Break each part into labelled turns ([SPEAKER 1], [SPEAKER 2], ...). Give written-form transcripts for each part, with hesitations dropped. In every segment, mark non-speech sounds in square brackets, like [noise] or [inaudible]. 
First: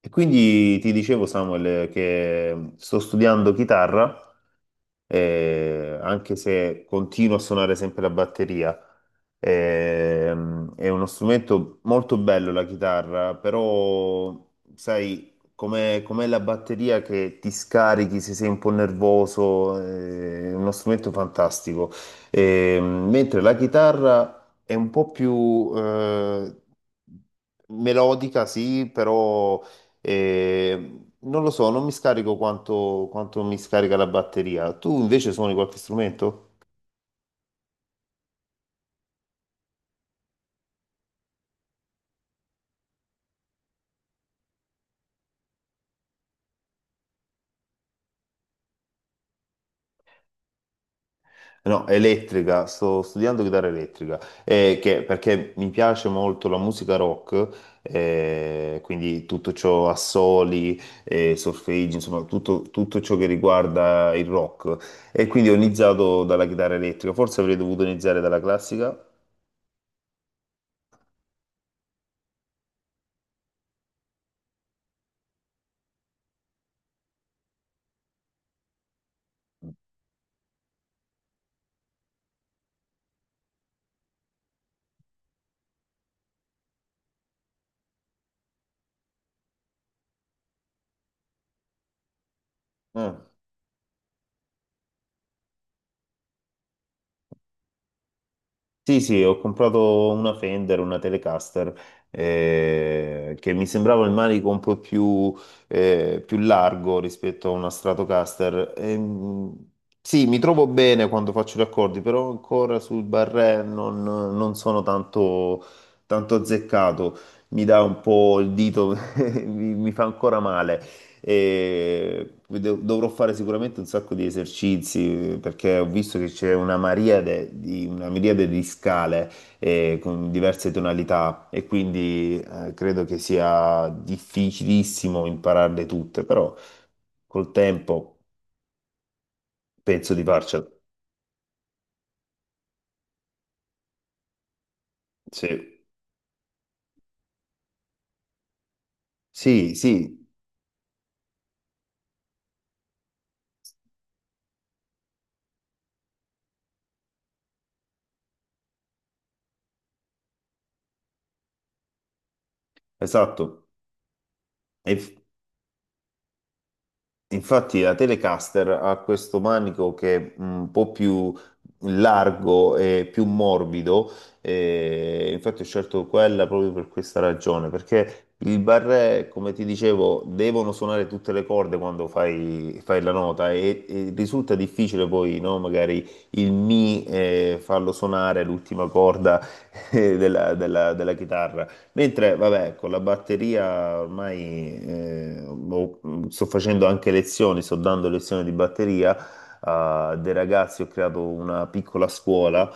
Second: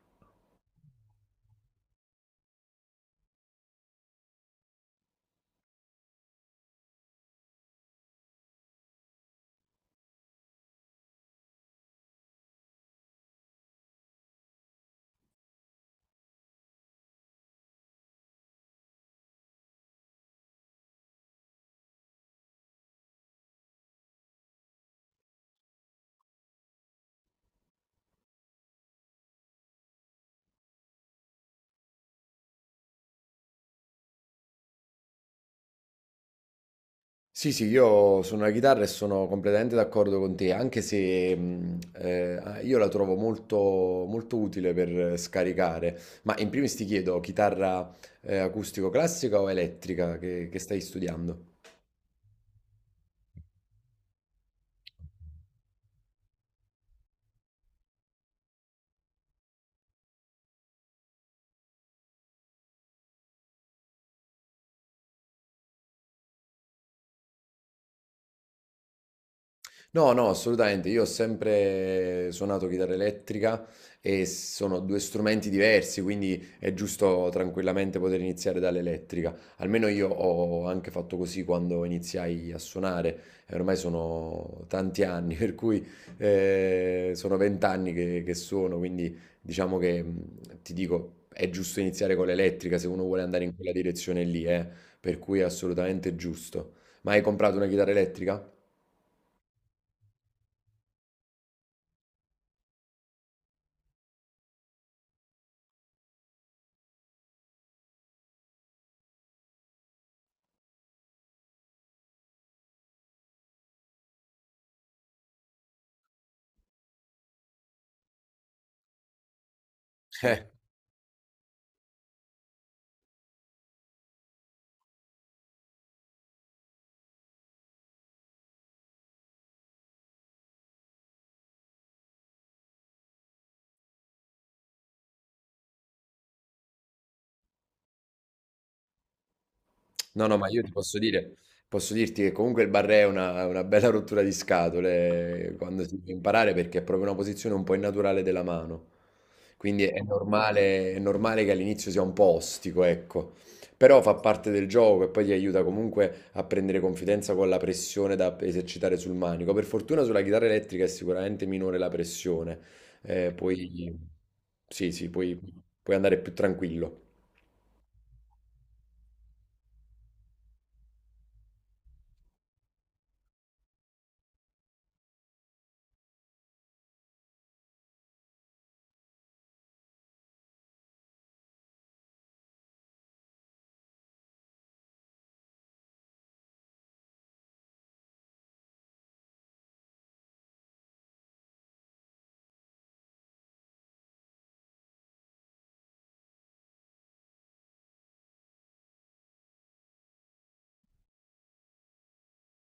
[SPEAKER 1] E quindi ti dicevo, Samuel, che sto studiando chitarra, anche se continuo a suonare sempre la batteria. È uno strumento molto bello la chitarra, però sai, com'è la batteria che ti scarichi se sei un po' nervoso, è uno strumento fantastico. Mentre la chitarra è un po' più, melodica, sì, però e non lo so, non mi scarico quanto mi scarica la batteria. Tu invece suoni qualche strumento?
[SPEAKER 2] Sì, sì, io suono la chitarra e sono completamente d'accordo con te, anche se io la trovo molto, molto utile per scaricare. Ma in primis ti chiedo, chitarra acustico-classica o elettrica che stai studiando?
[SPEAKER 1] No, elettrica, sto studiando chitarra elettrica, perché mi piace molto la musica rock, quindi tutto ciò assoli, solfeggi, insomma tutto ciò che riguarda il rock. E quindi ho iniziato dalla chitarra elettrica, forse avrei dovuto iniziare dalla classica.
[SPEAKER 2] No, no, assolutamente. Io ho sempre suonato chitarra elettrica e sono due strumenti diversi, quindi è giusto tranquillamente poter iniziare dall'elettrica. Almeno io ho anche fatto così quando iniziai a suonare. E ormai sono tanti anni, [laughs] per cui sono 20 anni che suono, quindi diciamo che ti dico, è giusto iniziare con l'elettrica se uno
[SPEAKER 1] Eh.
[SPEAKER 2] vuole andare in quella direzione lì, eh. Per cui è assolutamente giusto. Ma hai comprato una chitarra elettrica?
[SPEAKER 1] Sì, sì, ho comprato una Fender, una Telecaster, che mi sembrava il manico un po' più, più largo rispetto a una Stratocaster. Sì, mi trovo bene quando faccio gli accordi, però ancora sul barré non sono tanto azzeccato. Mi dà un po' il dito, [laughs] mi fa ancora
[SPEAKER 2] [laughs]
[SPEAKER 1] male. Dovrò fare sicuramente un sacco di esercizi perché ho visto che c'è una miriade di scale con diverse tonalità e quindi credo che sia difficilissimo impararle tutte, però col tempo penso di
[SPEAKER 2] No, no, ma io
[SPEAKER 1] farcela.
[SPEAKER 2] ti posso dire, posso dirti che comunque il barré è una bella rottura di scatole
[SPEAKER 1] Sì,
[SPEAKER 2] quando si deve imparare perché è proprio una posizione un po' innaturale della mano.
[SPEAKER 1] sì,
[SPEAKER 2] Quindi
[SPEAKER 1] sì,
[SPEAKER 2] è normale che all'inizio sia un po' ostico, ecco. Però fa parte del gioco e poi ti aiuta comunque a prendere confidenza con la pressione da esercitare sul manico. Per fortuna sulla chitarra elettrica è sicuramente minore la pressione.
[SPEAKER 1] esatto.
[SPEAKER 2] Poi sì,
[SPEAKER 1] E
[SPEAKER 2] sì, puoi andare più tranquillo.
[SPEAKER 1] infatti la Telecaster ha questo manico che è un po' più largo e più morbido, e infatti ho scelto quella proprio per questa ragione, perché il barré, come ti dicevo, devono suonare tutte le corde quando fai la nota e risulta difficile poi, no? Magari il mi farlo suonare l'ultima corda [laughs] della chitarra. Mentre, vabbè, con la batteria ormai boh, sto facendo anche lezioni, sto dando lezioni di batteria a dei ragazzi, ho creato una piccola scuola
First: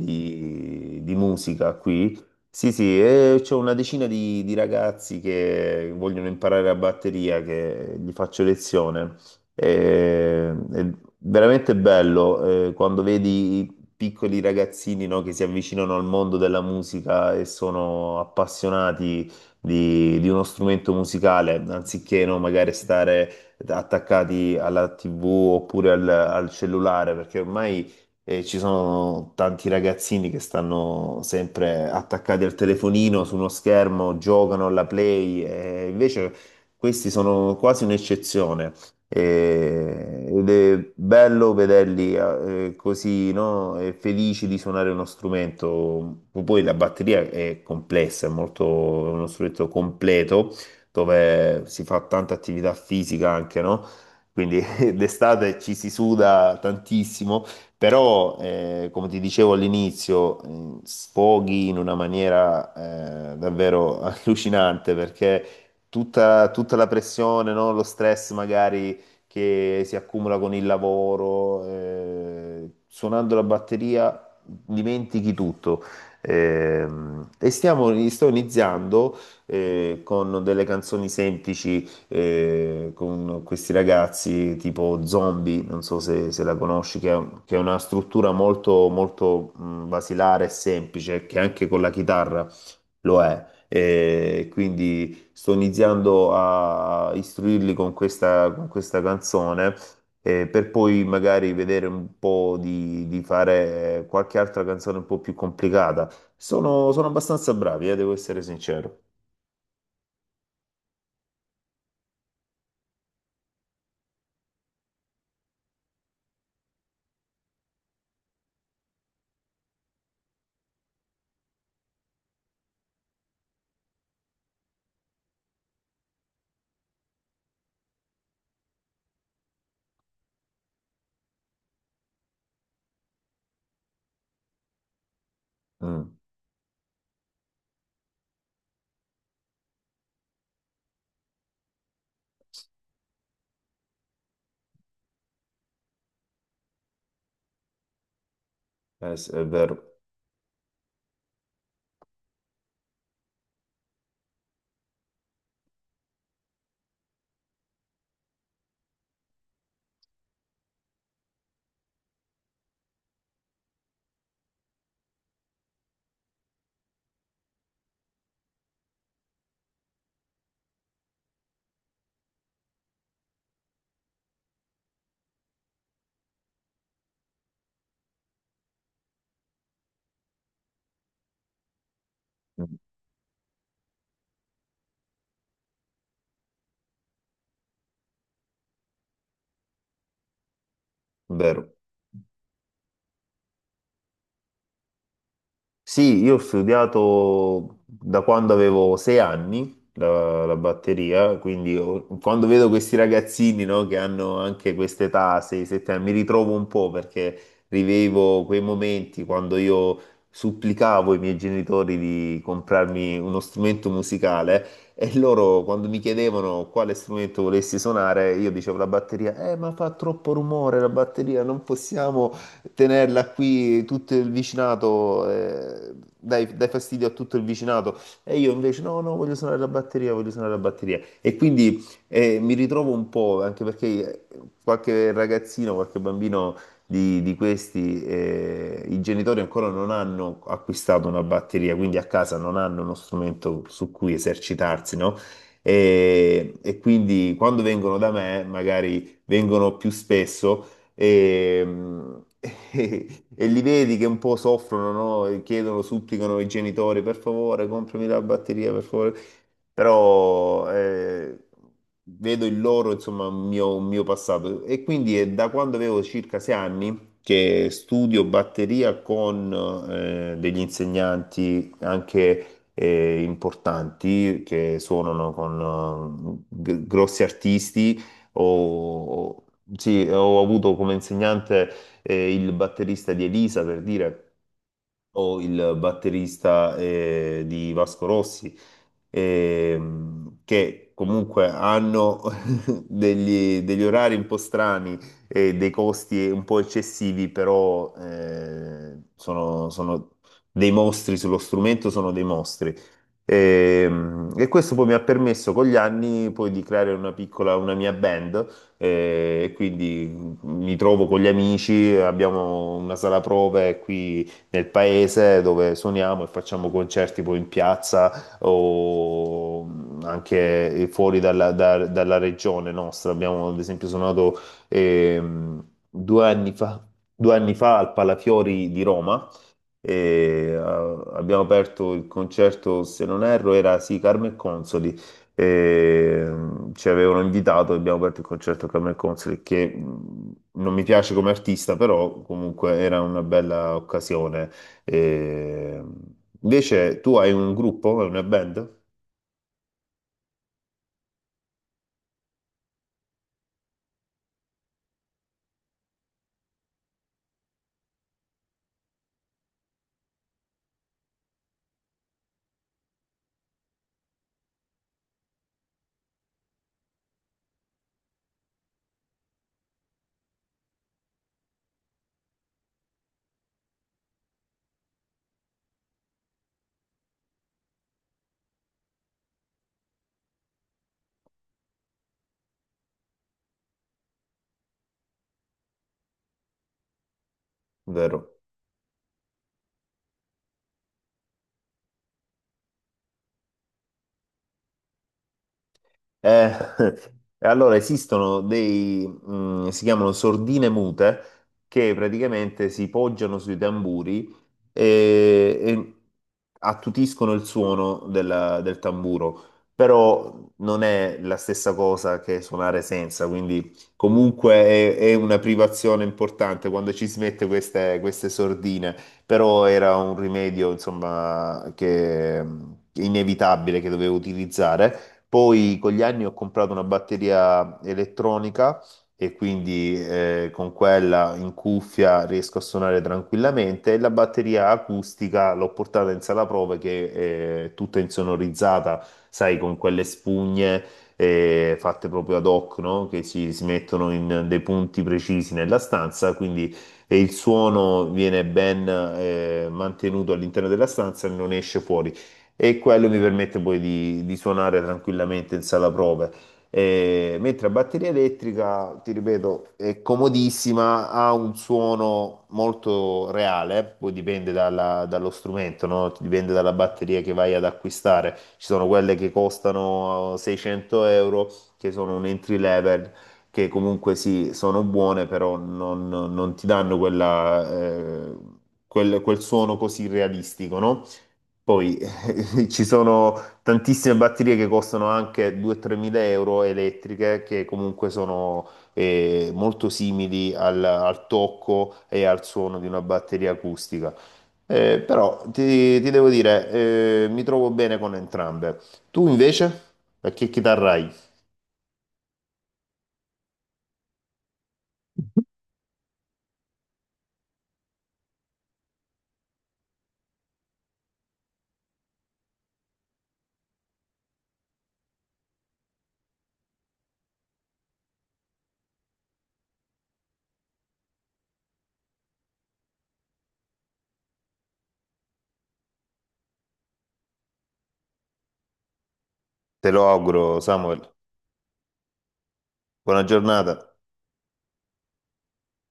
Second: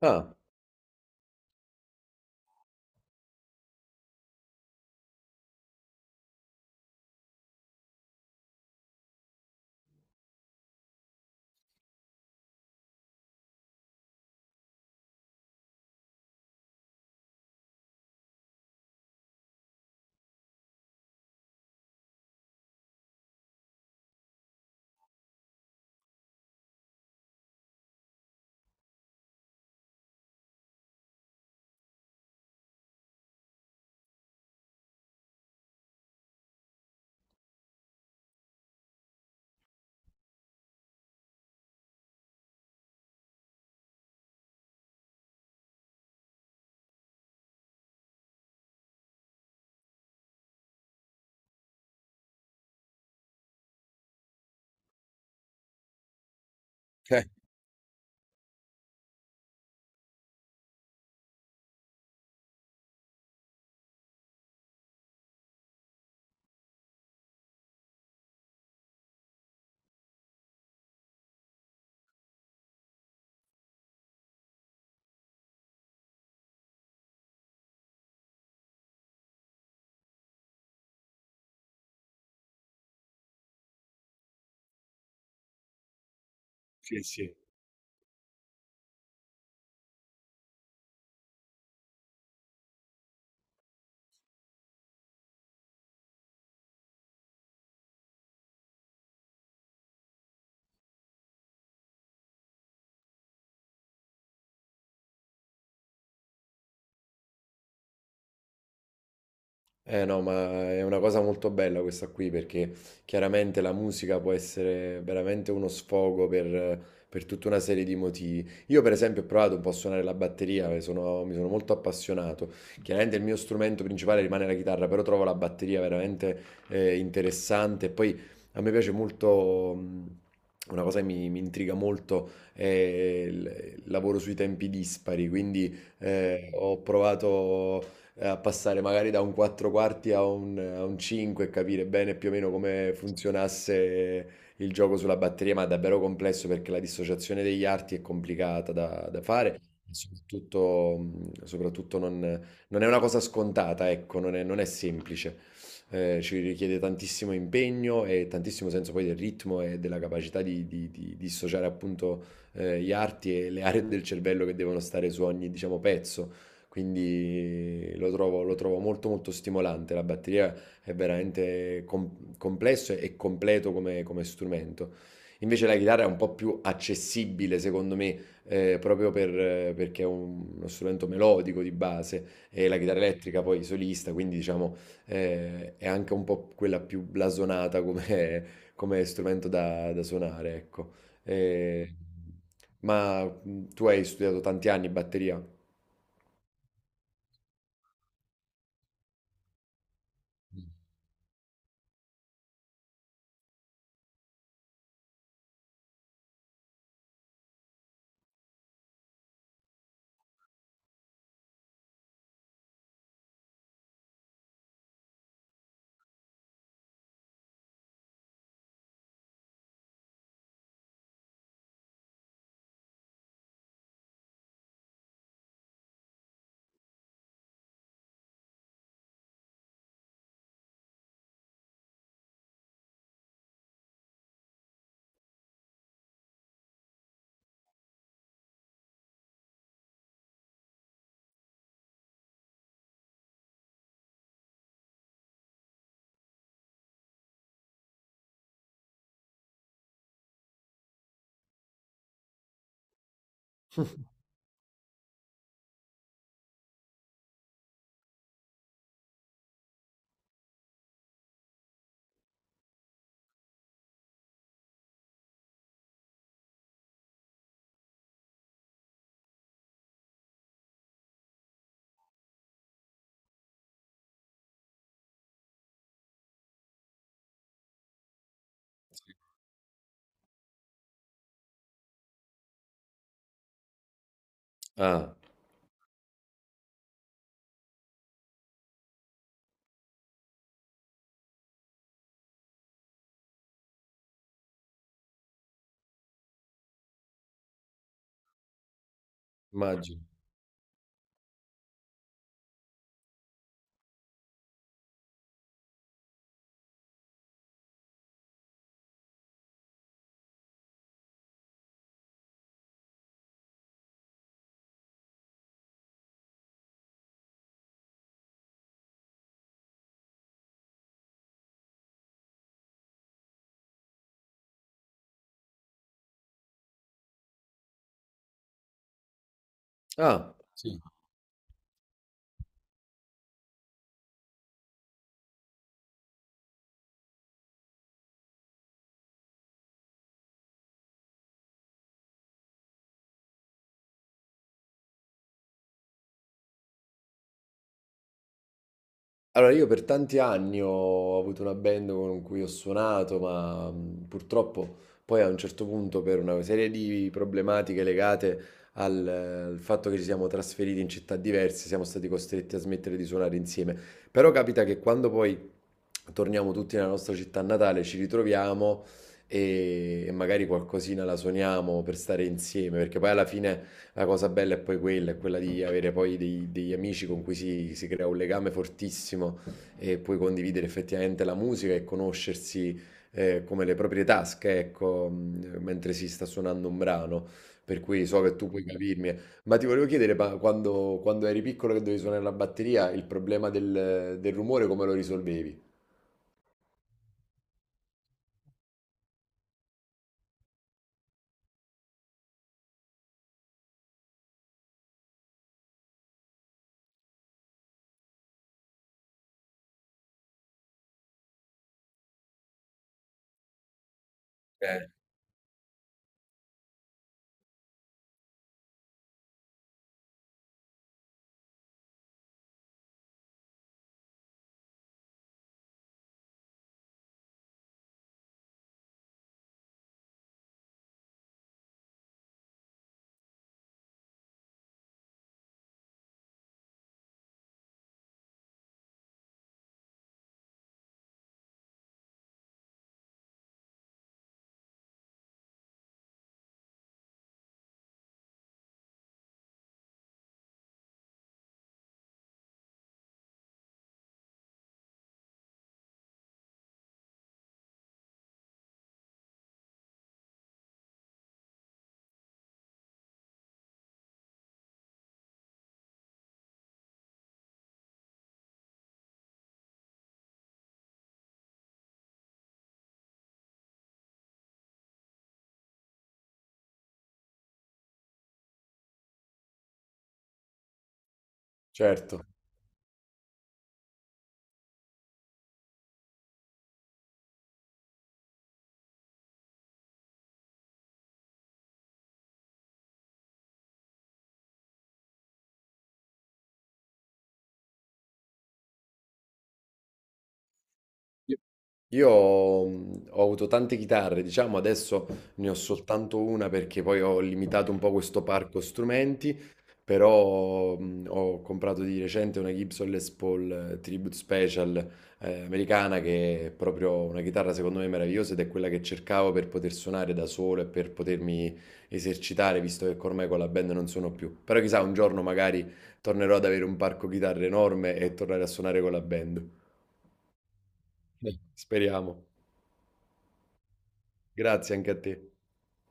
[SPEAKER 2] Ah,
[SPEAKER 1] di musica qui. Sì, sì, e c'ho una decina di ragazzi che vogliono imparare la batteria, che gli faccio lezione. È veramente bello quando vedi piccoli ragazzini, no, che si avvicinano al mondo della musica e sono appassionati di uno strumento musicale, anziché, no, magari stare attaccati alla TV oppure al cellulare, perché ormai ci sono tanti ragazzini che stanno sempre attaccati al telefonino, su uno schermo, giocano alla Play, e invece questi sono quasi un'eccezione. E- ed è bello vederli così, no? E felici di suonare uno strumento. Poi la batteria è complessa, è molto, è uno strumento completo dove si fa tanta attività fisica anche, no? Quindi [laughs] d'estate ci si suda
[SPEAKER 2] eh,
[SPEAKER 1] tantissimo, però come ti dicevo all'inizio, sfoghi in una maniera davvero [laughs] allucinante perché tutta la pressione, no? Lo stress magari che si accumula con il lavoro, suonando la batteria dimentichi tutto. Sto iniziando con delle canzoni semplici con questi ragazzi tipo Zombie, non so se la conosci,
[SPEAKER 2] sì, sì.
[SPEAKER 1] che è una struttura molto, molto basilare e semplice, che anche con la chitarra lo è, e quindi sto iniziando a istruirli con con questa canzone per poi magari vedere un po' di fare qualche altra canzone un po' più complicata. Sono abbastanza bravi, devo essere sincero.
[SPEAKER 2] Eh no, ma è una cosa molto bella questa qui perché chiaramente la musica può essere veramente uno sfogo per tutta una serie di motivi. Io per esempio ho provato un po' a suonare la batteria, mi sono molto appassionato. Chiaramente il mio strumento principale rimane la chitarra, però trovo la batteria veramente interessante. E poi a me piace molto, una cosa che mi intriga molto è il lavoro sui tempi dispari, quindi
[SPEAKER 1] Mm,
[SPEAKER 2] ho provato a passare magari da un 4 quarti a un 5 e capire bene più o meno come funzionasse il gioco sulla batteria, ma è davvero complesso perché la dissociazione degli arti è complicata da, da
[SPEAKER 1] sì, è
[SPEAKER 2] fare. E
[SPEAKER 1] vero.
[SPEAKER 2] soprattutto, soprattutto non è una cosa scontata, ecco, non è semplice. Ci richiede tantissimo impegno e tantissimo senso poi del ritmo e della capacità di dissociare appunto gli arti e le aree del cervello che devono stare su ogni, diciamo, pezzo, quindi lo trovo molto molto stimolante. La batteria è veramente complesso e completo come strumento. Invece la chitarra è un po' più accessibile, secondo me, proprio perché è uno strumento melodico di base e
[SPEAKER 1] Mm,
[SPEAKER 2] la chitarra elettrica poi solista, quindi diciamo è anche un po' quella più blasonata come strumento da suonare, ecco.
[SPEAKER 1] è vero.
[SPEAKER 2] Eh, ma tu hai studiato tanti anni batteria?
[SPEAKER 1] Sì, io ho studiato da quando avevo 6 anni la batteria, quando vedo questi ragazzini, no, che hanno anche quest'età, 6-7 anni, mi ritrovo un po' perché rivevo quei momenti quando io supplicavo i miei genitori di comprarmi uno strumento musicale e loro quando mi chiedevano quale strumento volessi suonare, io dicevo la batteria, ma fa troppo rumore la batteria, non possiamo tenerla qui tutto il vicinato, dai, dai fastidio a tutto il vicinato. E io invece no, no, voglio suonare la batteria, voglio suonare la batteria. E quindi mi ritrovo un po', anche perché qualche ragazzino, qualche bambino di questi, i genitori ancora non hanno acquistato una batteria, quindi a casa non hanno uno strumento su cui esercitarsi, no? E quindi quando vengono da me, magari vengono più spesso e, [laughs] e li vedi che un po' soffrono, no? E chiedono, supplicano i genitori, per favore, comprami la batteria, per favore. Però vedo il loro, insomma, un mio passato. E quindi è da quando avevo circa 6 anni che studio batteria con degli insegnanti anche importanti che suonano con grossi artisti o, sì, ho avuto come insegnante il batterista di Elisa per dire
[SPEAKER 2] Ah.
[SPEAKER 1] o il batterista di Vasco Rossi, che comunque hanno [laughs] degli orari un po' strani e dei costi un po' eccessivi, però
[SPEAKER 2] Immagino.
[SPEAKER 1] sono dei mostri sullo strumento, sono dei mostri. Questo poi mi ha permesso con gli anni poi di creare una piccola, una mia band e quindi mi trovo con gli amici, abbiamo una sala prove qui nel paese dove suoniamo e facciamo concerti poi in piazza o anche fuori dalla regione nostra. Abbiamo ad esempio suonato ehm, due anni fa, 2 anni fa al Palafiori di Roma
[SPEAKER 2] Ah,
[SPEAKER 1] e
[SPEAKER 2] sì.
[SPEAKER 1] abbiamo aperto il concerto, se non erro, era sì, Carmen e Consoli. E, ci avevano invitato e abbiamo aperto il concerto a Carmen e Consoli, che non mi piace come artista, però comunque era una bella occasione. E, invece tu hai un gruppo, hai una band,
[SPEAKER 2] Allora io per tanti anni ho avuto una band con cui ho suonato, ma purtroppo poi a un certo punto per una serie di problematiche legate al fatto che ci siamo trasferiti in città diverse, siamo stati costretti a smettere di suonare insieme. Però capita che quando poi torniamo tutti nella nostra città natale ci ritroviamo e magari qualcosina la suoniamo per stare insieme, perché poi alla fine la cosa bella è poi quella, è quella di avere poi degli amici con cui si crea un legame fortissimo e puoi condividere effettivamente la musica e conoscersi come le proprie tasche, ecco, mentre si sta suonando un brano. Per cui so
[SPEAKER 1] vero?
[SPEAKER 2] che tu puoi capirmi. Ma ti volevo chiedere, ma quando eri piccolo che dovevi suonare la batteria, il problema del rumore come lo risolvevi?
[SPEAKER 1] Eh, [laughs] e allora esistono si chiamano sordine mute, che praticamente si poggiano sui tamburi e attutiscono il suono del tamburo, però non è la stessa cosa che suonare senza, quindi comunque
[SPEAKER 2] Eh,
[SPEAKER 1] è una privazione importante quando ci si mette queste sordine, però era un rimedio, insomma, che inevitabile che dovevo utilizzare poi con gli anni ho comprato una batteria elettronica e quindi con quella in cuffia riesco a suonare tranquillamente e la batteria acustica l'ho portata in sala prove che è tutta insonorizzata, sai, con quelle spugne fatte proprio ad hoc, no? Che si mettono in dei punti precisi nella stanza, quindi e il suono viene ben mantenuto all'interno della stanza e non esce fuori e quello mi permette poi di suonare tranquillamente in sala prove. Mentre la batteria elettrica, ti ripeto, è comodissima, ha un suono molto reale, poi dipende dallo strumento, no? Dipende dalla batteria che vai ad acquistare. Ci sono quelle che costano 600 euro, che sono un entry level, che comunque sì, sono buone, però non ti danno quella, quel suono così realistico, no? Poi [laughs]
[SPEAKER 2] Certo.
[SPEAKER 1] ci sono tantissime batterie che costano anche 2-3 mila euro elettriche che comunque sono molto simili al tocco e al suono di una batteria acustica. Però ti devo dire, mi trovo bene con entrambe. Tu invece? A che chitarra hai?
[SPEAKER 2] Io ho avuto tante chitarre, diciamo adesso ne ho soltanto una perché poi ho limitato un po' questo parco strumenti, però ho comprato di recente una Gibson Les Paul Tribute Special americana che è proprio una chitarra secondo me meravigliosa ed è quella che cercavo per poter suonare da solo e per potermi esercitare, visto che ormai con la band non suono più. Però chissà, un giorno magari tornerò ad avere un parco chitarre enorme e tornare a suonare con la band.
[SPEAKER 1] Te lo auguro, Samuel.
[SPEAKER 2] Speriamo.
[SPEAKER 1] Buona giornata.
[SPEAKER 2] Grazie anche a te.